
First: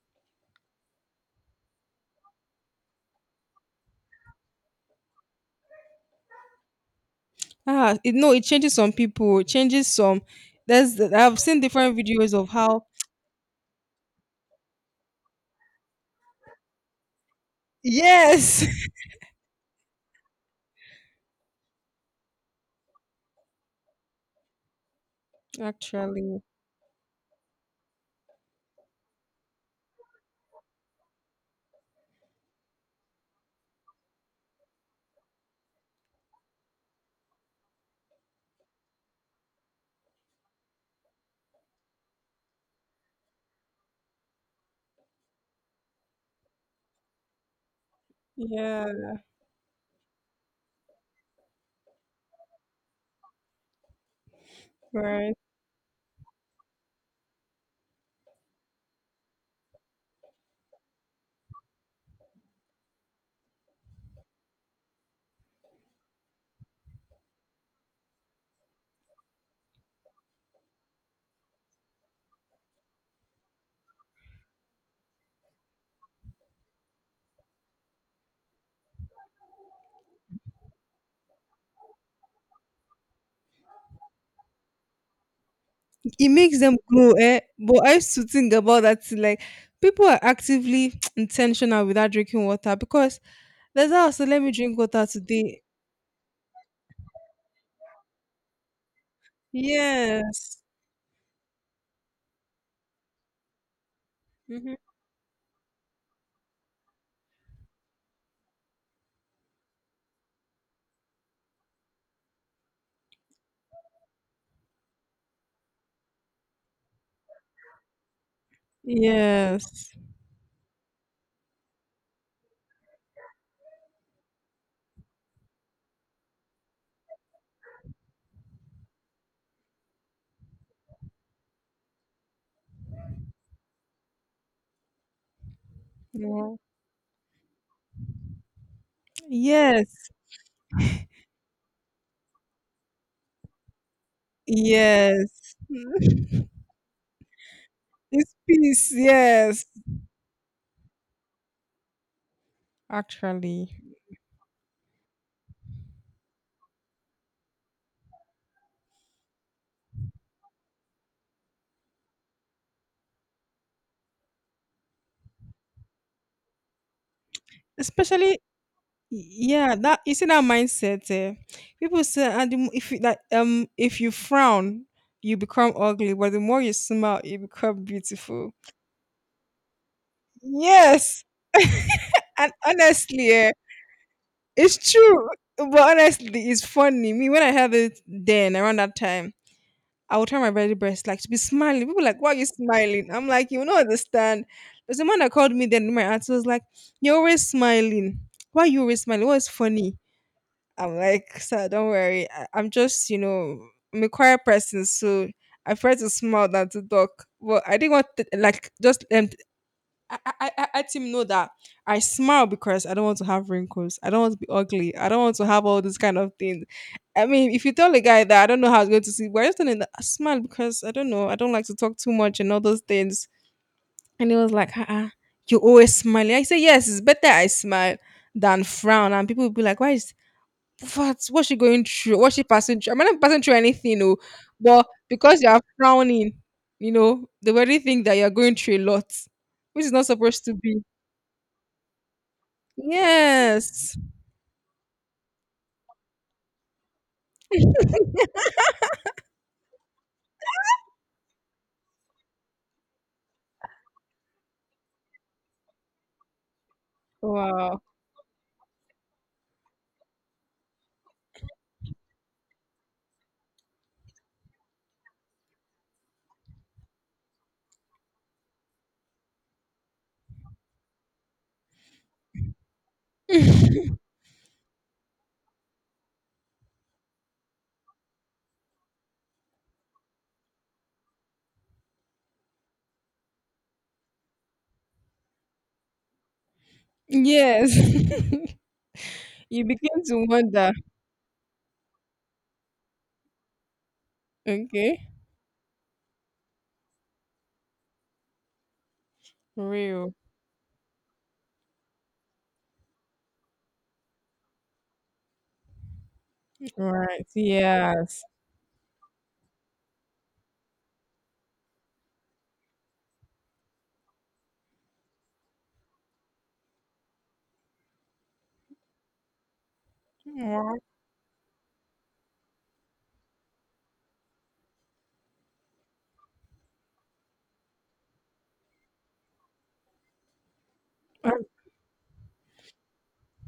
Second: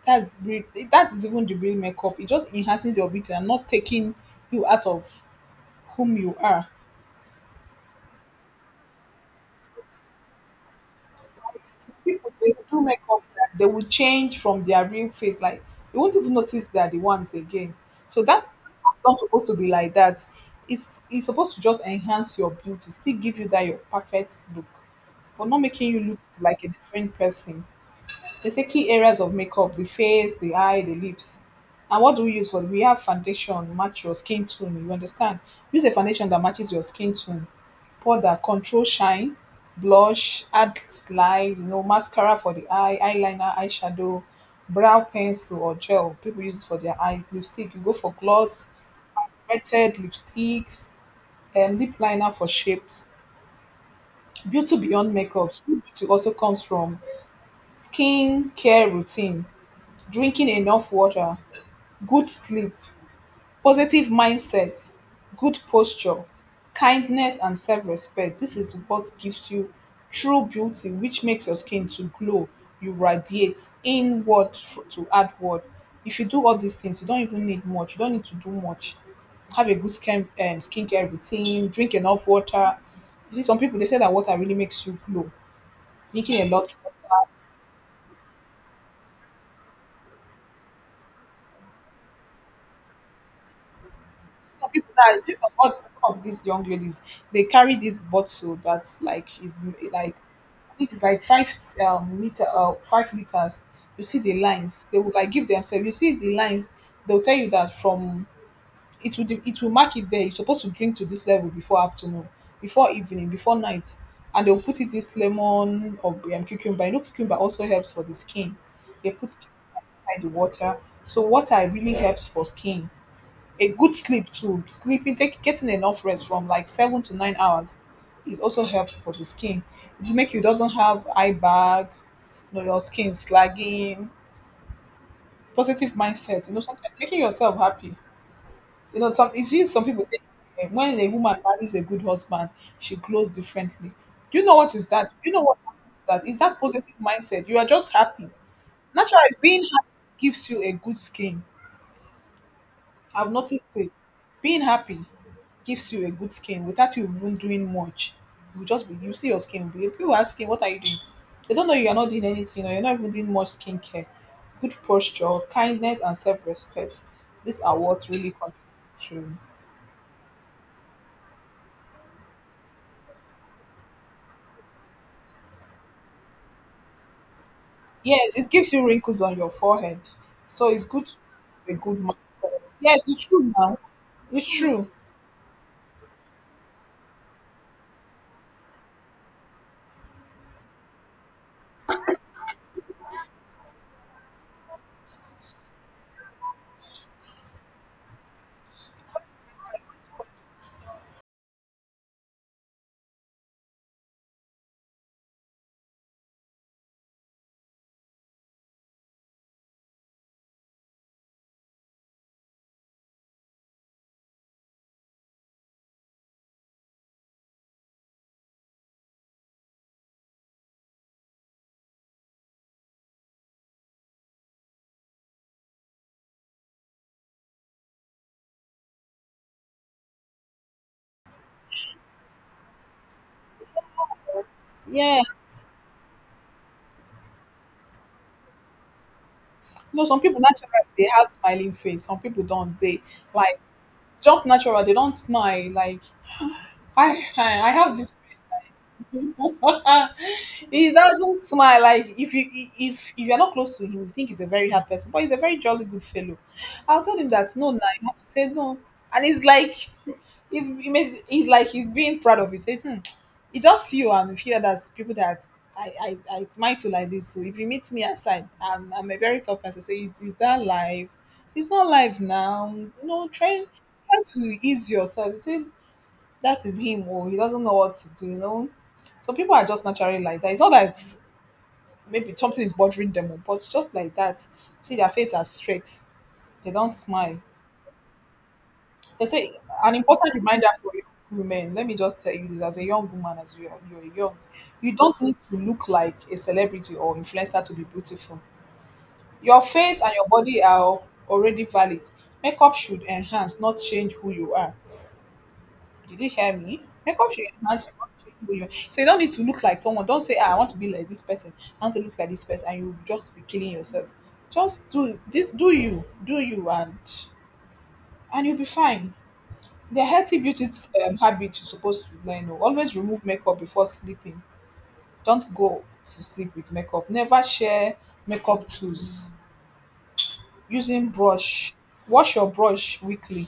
that's re- that is even the real makeup. It just enhances your beauty and not taking you out of whom you are. Ah, it, no, it changes some people. It changes some. There's, I've seen So different people, videos of they do how makeup that they will change from their real face. Like, you won't even notice they are the ones again. So that's yes, not supposed to be like that. It's supposed to just enhance your beauty, still give you that your perfect look, but not making you look actually, like a different person. They say key areas of makeup: the face, the eye, the lips. And what do we use for? We have foundation, match your skin tone. You understand? Use a foundation that matches your skin tone. Powder, control shine, blush, add slide, you know, mascara for the eye, eyeliner, eyeshadow, brow pencil or gel. People use it for their eyes. Lipstick, you go for gloss, yeah, wetted lipsticks, lip liner for shapes. Beauty beyond right. makeup. True beauty also comes from skin care routine, drinking enough water, good sleep, positive mindset, good posture, kindness, and self respect. This is what gives you true beauty, which makes your skin to glow. You radiate inward to outward. If you do all these things, you don't even need much. You don't need to do much. Have a good skincare routine. Drink enough water. You see, some people they say that water really makes you glow. It Drinking a makes lot, them glow, eh? But I used to think about that thing. Like, people are actively intentional without drinking water because there's also, let me some drink people water that you see, today. Some of these young ladies, they carry this bottle that's like is like, Yes. I think it's like five liter 5 liters. You see the Hmm. lines they will like give themselves. You see the lines they'll tell you that from, it will mark it there. You're supposed to drink to this level before afternoon, before evening, before night, and they'll put it this lemon or cucumber. You know, cucumber also helps for the skin. They put cucumber Yes. inside the water, so water really helps for skin. A good sleep too, sleeping, take getting enough rest from like 7 to 9 hours is also help for the skin. It will make you doesn't have eye bag, you know, your skin slagging. Positive mindset, you Yeah. know, sometimes making yourself happy, you know, some, you see some people Yes. say, eh, when a woman marries a good husband, she glows differently. Do you know what is that? Do you know Yes. what happens to that is that positive mindset? You are just happy, It's peace. naturally being Yes. happy gives you a good skin. I've noticed Actually, it. Being happy gives you a good skin without you even doing much. You just be, you see your skin. If people asking, what are you doing? They don't know you are not doing anything or you're not even doing much skincare. Good posture, kindness, and self respect. These are what really especially contribute to. yeah, that you see, that mindset, eh? People say, and if you like, if you frown, you become ugly, but the more you smile, you become Yes, it beautiful. gives you wrinkles on your forehead. So it's good to Yes. have a good And mindset. Yes, it's honestly, true now. It's true. it's true. But honestly, it's funny me when I heard it then around that time. I would tell my very best, like, to be smiling. People like, why are you smiling? I'm like, you will not understand. There's a man that called me then, my answer was like, you're always smiling, why are you always smiling, what's funny? I'm like, sir, don't worry. I'm just, you know, I'm a quiet person, so I prefer to smile than to talk. But I didn't want to, like, just I let him know that I smile because I don't want to have wrinkles. I don't want to be ugly. I don't want to have all these kind of things. I mean, if you tell a guy that, I don't know how he's going to see, but I just telling him that I smile because I don't know. I don't like to talk too much and all those things. And he was like, uh-uh, you always smiling. I say, yes, it's better I smile than frown. And people will be like, why is, what? What's she going through? What's she passing through? I'm not passing through anything, no. But Yeah. because you are frowning, you know, they already think that you're going through a lot, which is You know, not some people supposed to naturally be. they have smiling face. Some people don't. They, like, Yes. just natural. They don't smile. Like, I have this friend. He doesn't smile. Like, if you, if you're not close to him, you think he's a very hard person, but he's a very jolly good fellow. I'll tell him that no, no, Wow. you have to say no, and it's like he's, he makes, he's like, he's being proud of it, say, hmm. It's just you and a few others, people that I smile my like this. So if you meet me outside, I'm a very tough person. Say, "Is it, is that live? It's not live now. No, try try to ease yourself." You say that is him or he doesn't know what to do. You know, some people are just naturally like that. It's not that maybe something is bothering them, oh, but just like that. See, their face are straight. They don't smile. Yes. They say You an begin to important reminder wonder. for young women. Let me just tell you this: as a young woman, as you are, you're young, you Okay. don't need to look like a celebrity or influencer to be beautiful. Your face and Real. your body are already valid. Makeup should enhance, not change who you are. Did you hear me? Right. Makeup should enhance, not Yes. change who you are. So you don't need to look like someone. Don't say, ah, "I want to be like this person. I want to look like this person," and you just be killing yourself. Just do you, do you, and you'll be fine. The healthy beauty Wow. Habit you're supposed to learn. Oh, always remove makeup before sleeping. Don't go to sleep with makeup. Never share makeup tools. Using brush, wash your brush weekly.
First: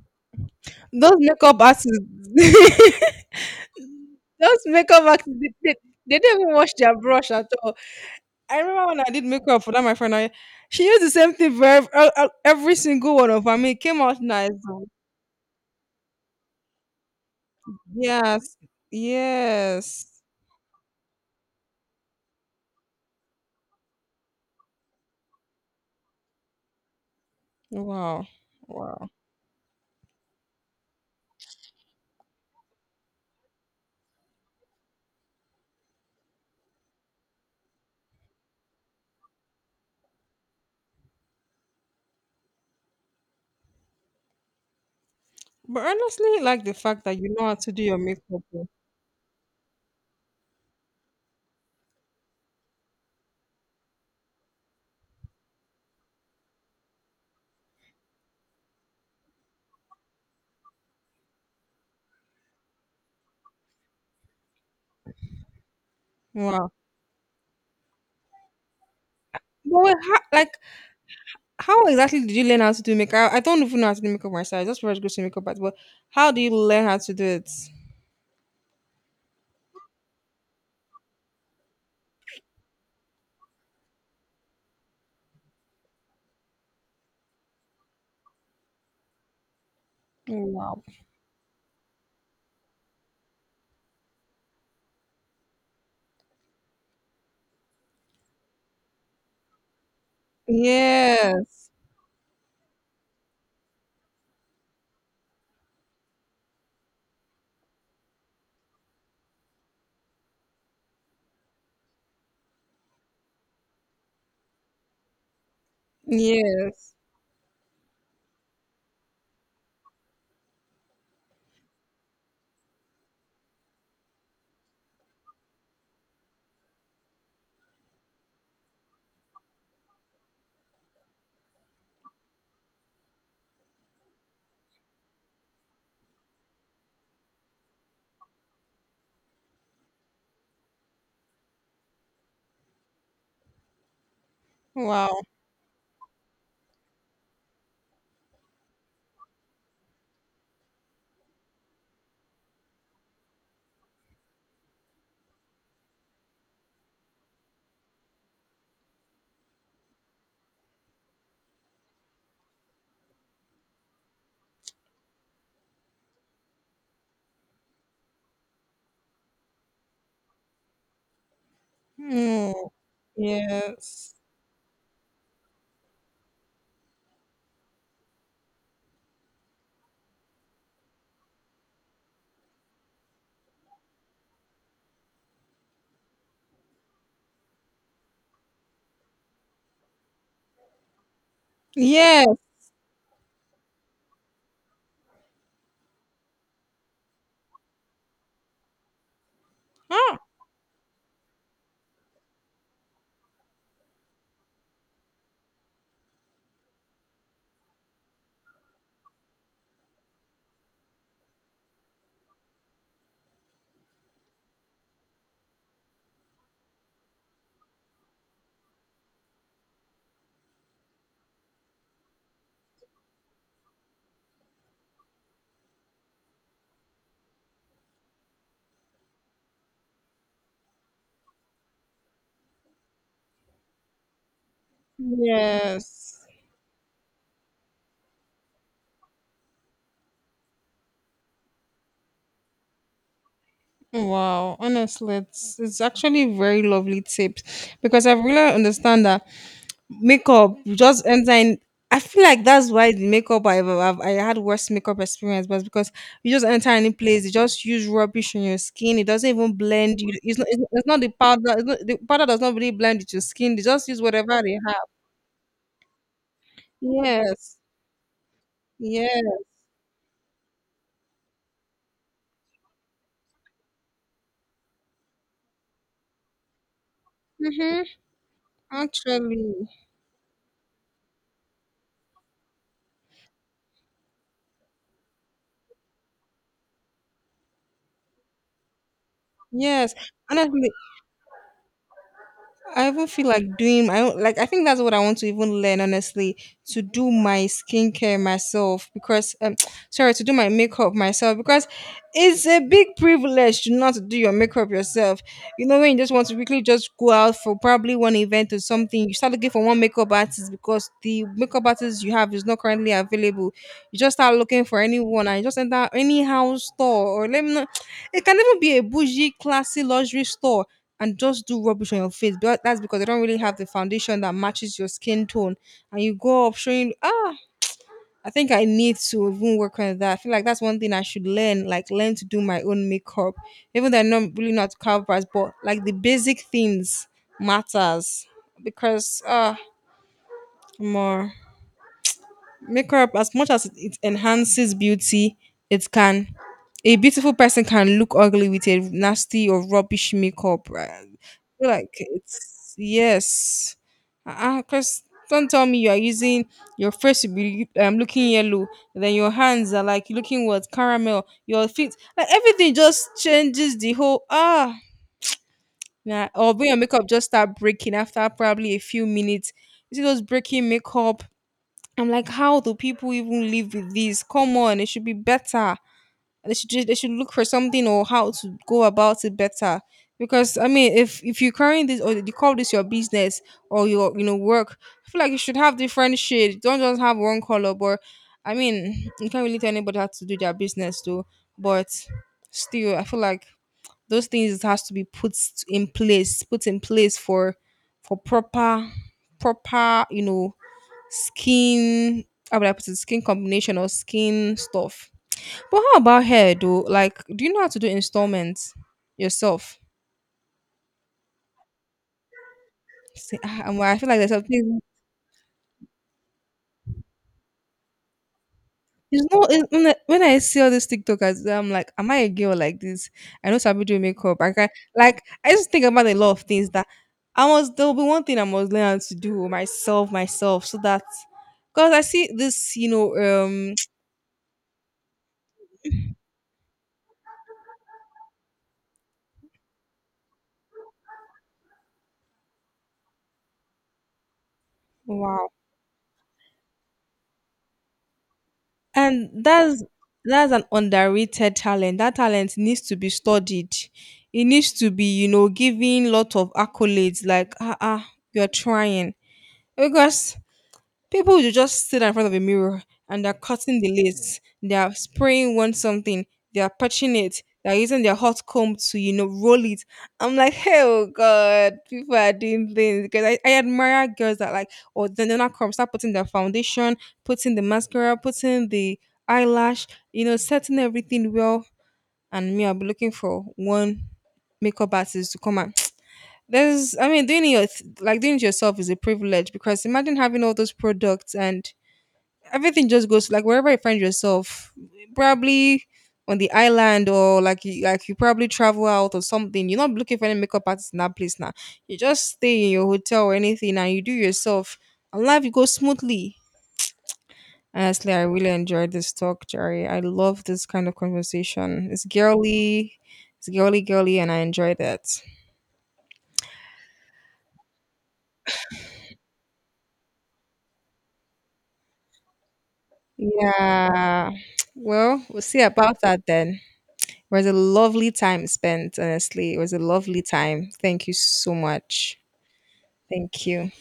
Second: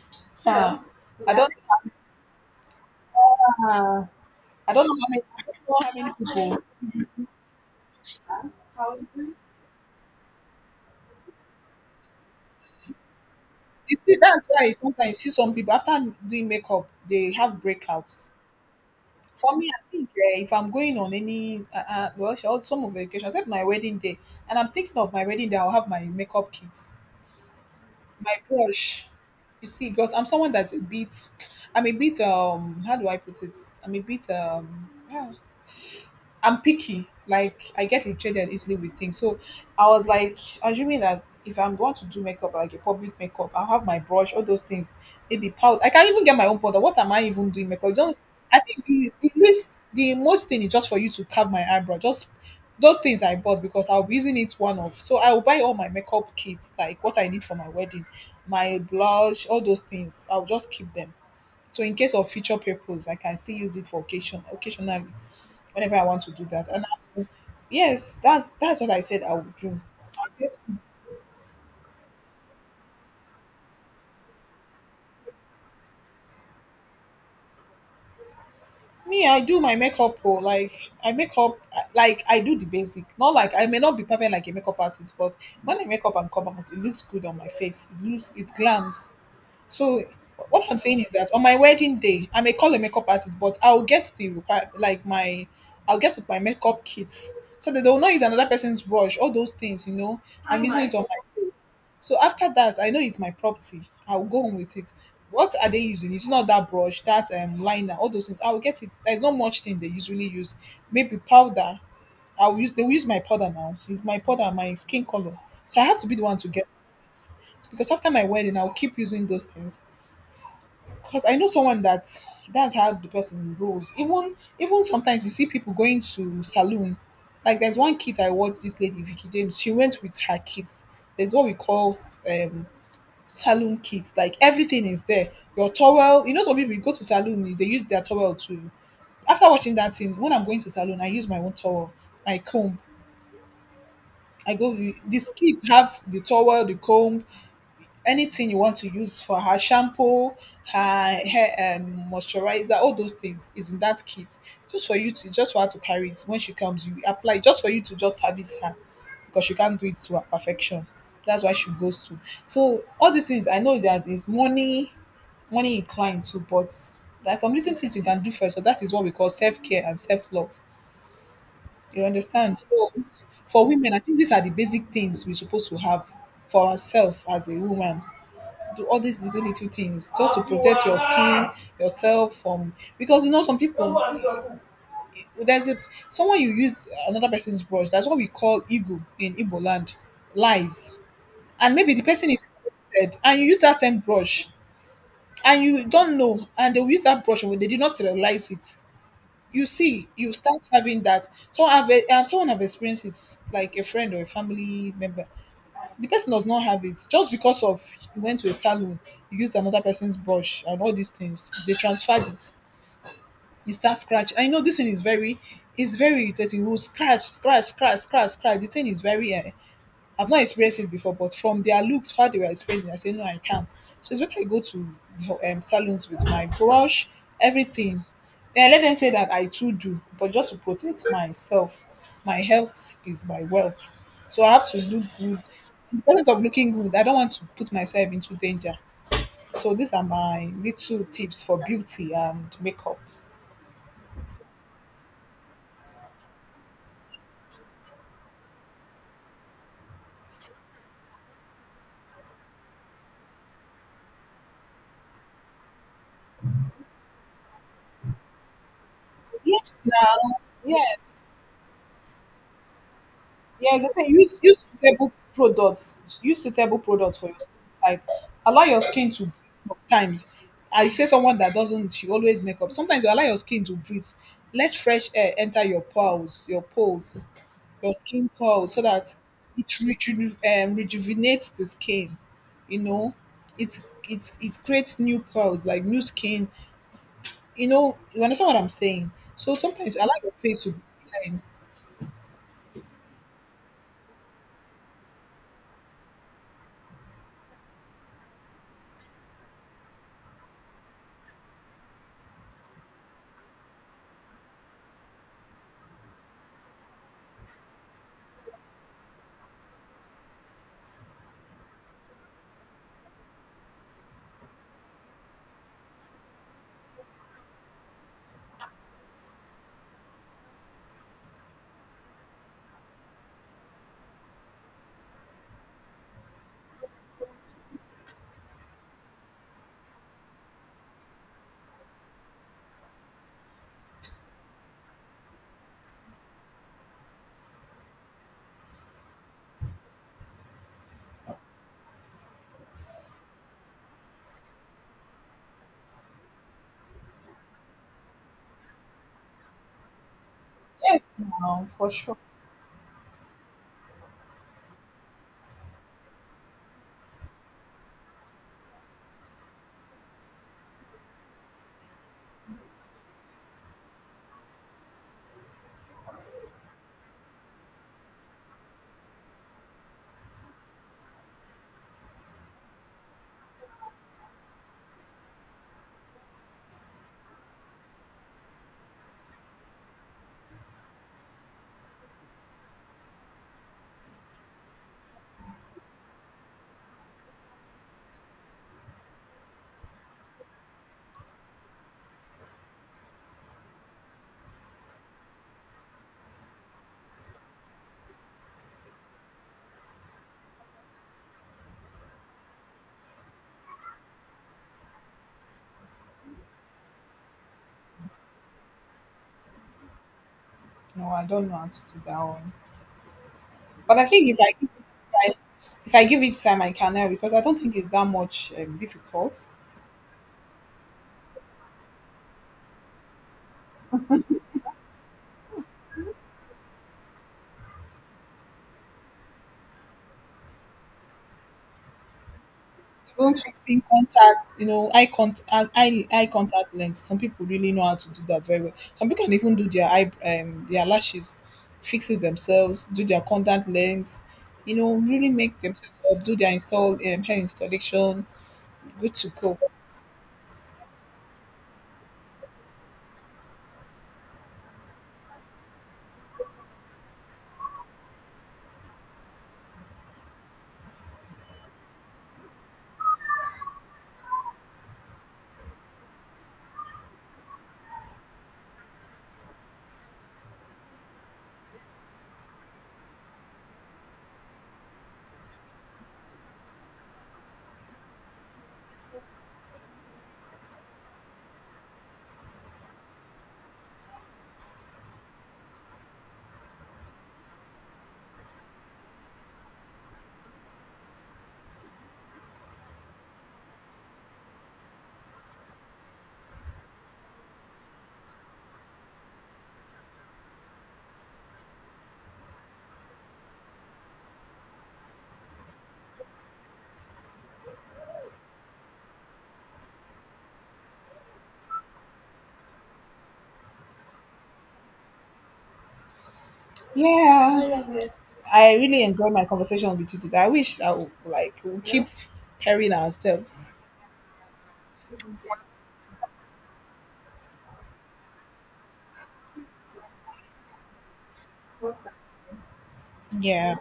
Those Huh. I don't. makeup artists. Uh, Those I don't know makeup how many. artists, I don't know how many they don't even people. wash their brush at all. I remember when I did makeup for that, my friend. I, she used the same thing for every single one of them. It You came see, out that's nice. why sometimes you see some people after doing makeup they have breakouts. Yes, For me, I yes. think, eh, if I'm going on any well, some of vacation, except my wedding day, and I'm thinking of my wedding day, I'll have my makeup kits, Wow, my brush. wow. You see, because I'm someone that's a bit, I'm a bit, how do I put it? I'm a bit, yeah, I'm picky. Like, I get irritated easily with things. So I was like assuming that if I'm going to do makeup, like a public makeup, I'll have my brush, all those things, maybe powder. But I can even get honestly, my own like, the powder. What fact am that I you know even how doing to do makeup? your Don't, makeup. I Oh. think the least, the most thing is just for you to carve my eyebrow. Just those things I bought because I'll be using it one off. So I will buy all my makeup kits, like what I need for my wedding, my blush, all those things. I'll just keep them. So in case of future purpose, I can still use it for occasion occasionally whenever I want to do that. Wow. And I, yes, that's what I said I would But do. wait, how, like, Get- how exactly did you learn how to do makeup? I don't even know how to do makeup myself. I just first go to makeup artist. But how do you learn how to do it? Me, I do my makeup. Oh, like I make up, like I do the basic. Not like I may not be perfect like a makeup artist, but when I make up and come out, it looks good on my face. It looks, it glams. So what I'm Wow. saying is that on my wedding day, I may call a makeup artist, but I'll get my makeup kits so that they will not use another person's brush, all those things, you know. Oh I'm Oh using my it on God. My face. Yes. So after that, I know it's my property. I'll go on with it. What are they using? It's not that brush, that liner, all those things. I'll get it. There's not much thing they usually use. Maybe powder. I'll use they will use my powder now. It's my powder, my skin color. So I have to be the one to get Yes. those things. It's because after my wedding, I'll keep using those things. Because I know someone that that's how the person rolls. Even sometimes you see people going to saloon. Like there's one kid I watched this lady Vicky James. She went with her kids. There's what we call um, saloon kids. Like everything is there. Your towel. You know some people you go to saloon they use their towel to. After watching that thing, when I'm going to saloon, I use my own towel, my comb. I go. Wow. These kids have the towel, the comb, anything you want to use for her shampoo, her hair moisturizer, all those things is in that kit. Just for her to carry it when she comes, you apply just for you to just service her because she can't do it to her perfection. That's why she goes to. So all these things I know that is money, money inclined too, but there's some little things you can do first. So that is what we call self care and self love. You Mm. understand? So for women, I Yes. think these are the basic things we're supposed to have for ourselves as a woman, do all these little little things just to protect your skin, yourself from, because you know some people, there's a someone you use another person's brush, that's what we call ego in Igbo land, lies, and maybe the person Yes. is dead and you use that same brush and you don't know and they will use that brush when they did not sterilize it, you see, Ah, you start having that. So I've someone I've experienced, it's like a friend or a family member. The person does not have it just because of, you went to a salon, you used another person's brush and all these things. They transferred it. You start scratch. I know this thing is very, it's very irritating. You will scratch, scratch, scratch, scratch, scratch. The thing is very I've not experienced it before, but from their looks, how they were explaining, I said, no, I can't. So it's better I go to, you know, salons with my brush, everything. Then I let them say that I too do, but just to protect myself. My health is my wealth. So I have to look good. In the yes. process of looking good, I don't want to put myself into danger. So these are my little tips for beauty and makeup. Wow. Honestly, it's actually very lovely tips because I really understand that makeup you just enter in. I feel like that's why the makeup I had worst makeup experience was because you just enter any place, you just use rubbish on your skin. It doesn't even Yes, blend. Now. It's not. It's not the Yes. powder. It's not, the powder does not really blend with your skin. They Yeah, just the use same. Whatever Use they have. suitable products. Use suitable products for your skin Yes. type. Allow your skin to breathe Yes. sometimes. I say someone that doesn't, she always make up. Sometimes you allow your skin to breathe. Let fresh air enter your pores, your pores, Mm-hmm. your skin pores, so that Actually, rejuvenates the skin. You know, it's it creates new pores, like new skin. You know, you understand what I'm saying. So yes. sometimes allow your face Honestly, to be plain. I even feel like doing my own, like, I think that's what I want to even learn honestly, to do my skincare myself because sorry, to do my makeup myself because it's a big privilege to not do your makeup yourself. You know when you just want to quickly just go out for probably one event or something, you start looking for one makeup artist because the makeup artist you have is not currently available. You just start looking for anyone and you just enter any house store or let me know, it can even be a bougie, classy luxury store and just do rubbish on your face. But that's because they don't really have the foundation that matches your skin tone. And you go up showing, ah, I think I need to even work on that. I feel like that's one thing I should learn, like learn to do my own makeup. Even though I'm not really not covers, but like the basic things matters because more. Makeup, as much as it enhances beauty, it can, a beautiful person can look ugly with a nasty or rubbish makeup. Right? Yes, I now feel for like sure. it's yes, because don't tell me you are using, your face will be looking yellow, then your hands are like looking what caramel, your feet, like everything just changes the whole, ah. Yeah, or when your makeup just start breaking after probably a few minutes. You see those breaking makeup, I'm like, how do people even live with this? Come on, it should be better. They should just, they should look for something or how to go about it better. Because I mean, if you're carrying this or you call this your business or your, you know, work, I feel like you should have different shade. Don't just have one color. But I mean, you can't really tell anybody how to do their business though. But still, I feel like those things has to be put in place for proper proper, you know, skin, how would I put it? Skin combination or skin stuff. But how about hair though? Like, do you know how to do installments yourself? No, I don't know how to do that one. Say, ah, But I I feel like think there's if I give something. it time, if I give it time, I can now because I don't think it's that much It's difficult. not it- when I see all these TikTokers, I'm like, am I a girl like this? I know Sabi do makeup. I can, like, I just think about a lot of things that I must. There will be one thing I must learn how to do myself, myself, so that because I see this, you know, Even fixing contact, you know, eye contact, eye contact lens. Some people really know how to do that very well. Some people can even do their eye, their lashes, fix it themselves, do their contact lens, you know, really wow. make themselves up, do their install, hair installation, good to And go. that's an underrated talent. That talent needs to be studied. It needs to be, you know, given lot of accolades like, ah, ah, you're trying. Because people will just sit in front of a mirror and they're cutting the lace, they're spraying one something, they're patching it, they're using their hot comb to, you know, roll it. I'm like, hell God, people are doing things because I admire girls that like, or then they're not come, start putting their foundation, putting the mascara, putting the eyelash, you know, setting everything well. And me, I'll be looking for one makeup artist to come and there's I mean doing it your- like doing it yourself is a privilege because imagine having all those products and everything just goes like wherever you find yourself, probably on the island or like like you probably travel out or something. You're not looking for any makeup artist in that place now. You just stay in your hotel or anything and you do yourself, and life goes smoothly. Honestly, I really enjoyed this talk, Jerry. I love this kind of conversation. It's girly, girly, and I enjoyed it. Yeah. I really enjoyed my conversation with you today. I wish I would, like we'll keep pairing ourselves. Yeah. Well, we'll see about that then. It was a lovely time spent, honestly. It was a lovely time. Thank you so much. Thank you. Yeah.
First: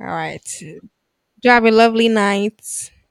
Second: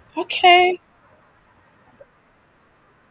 All right. Okay. Do have a lovely night.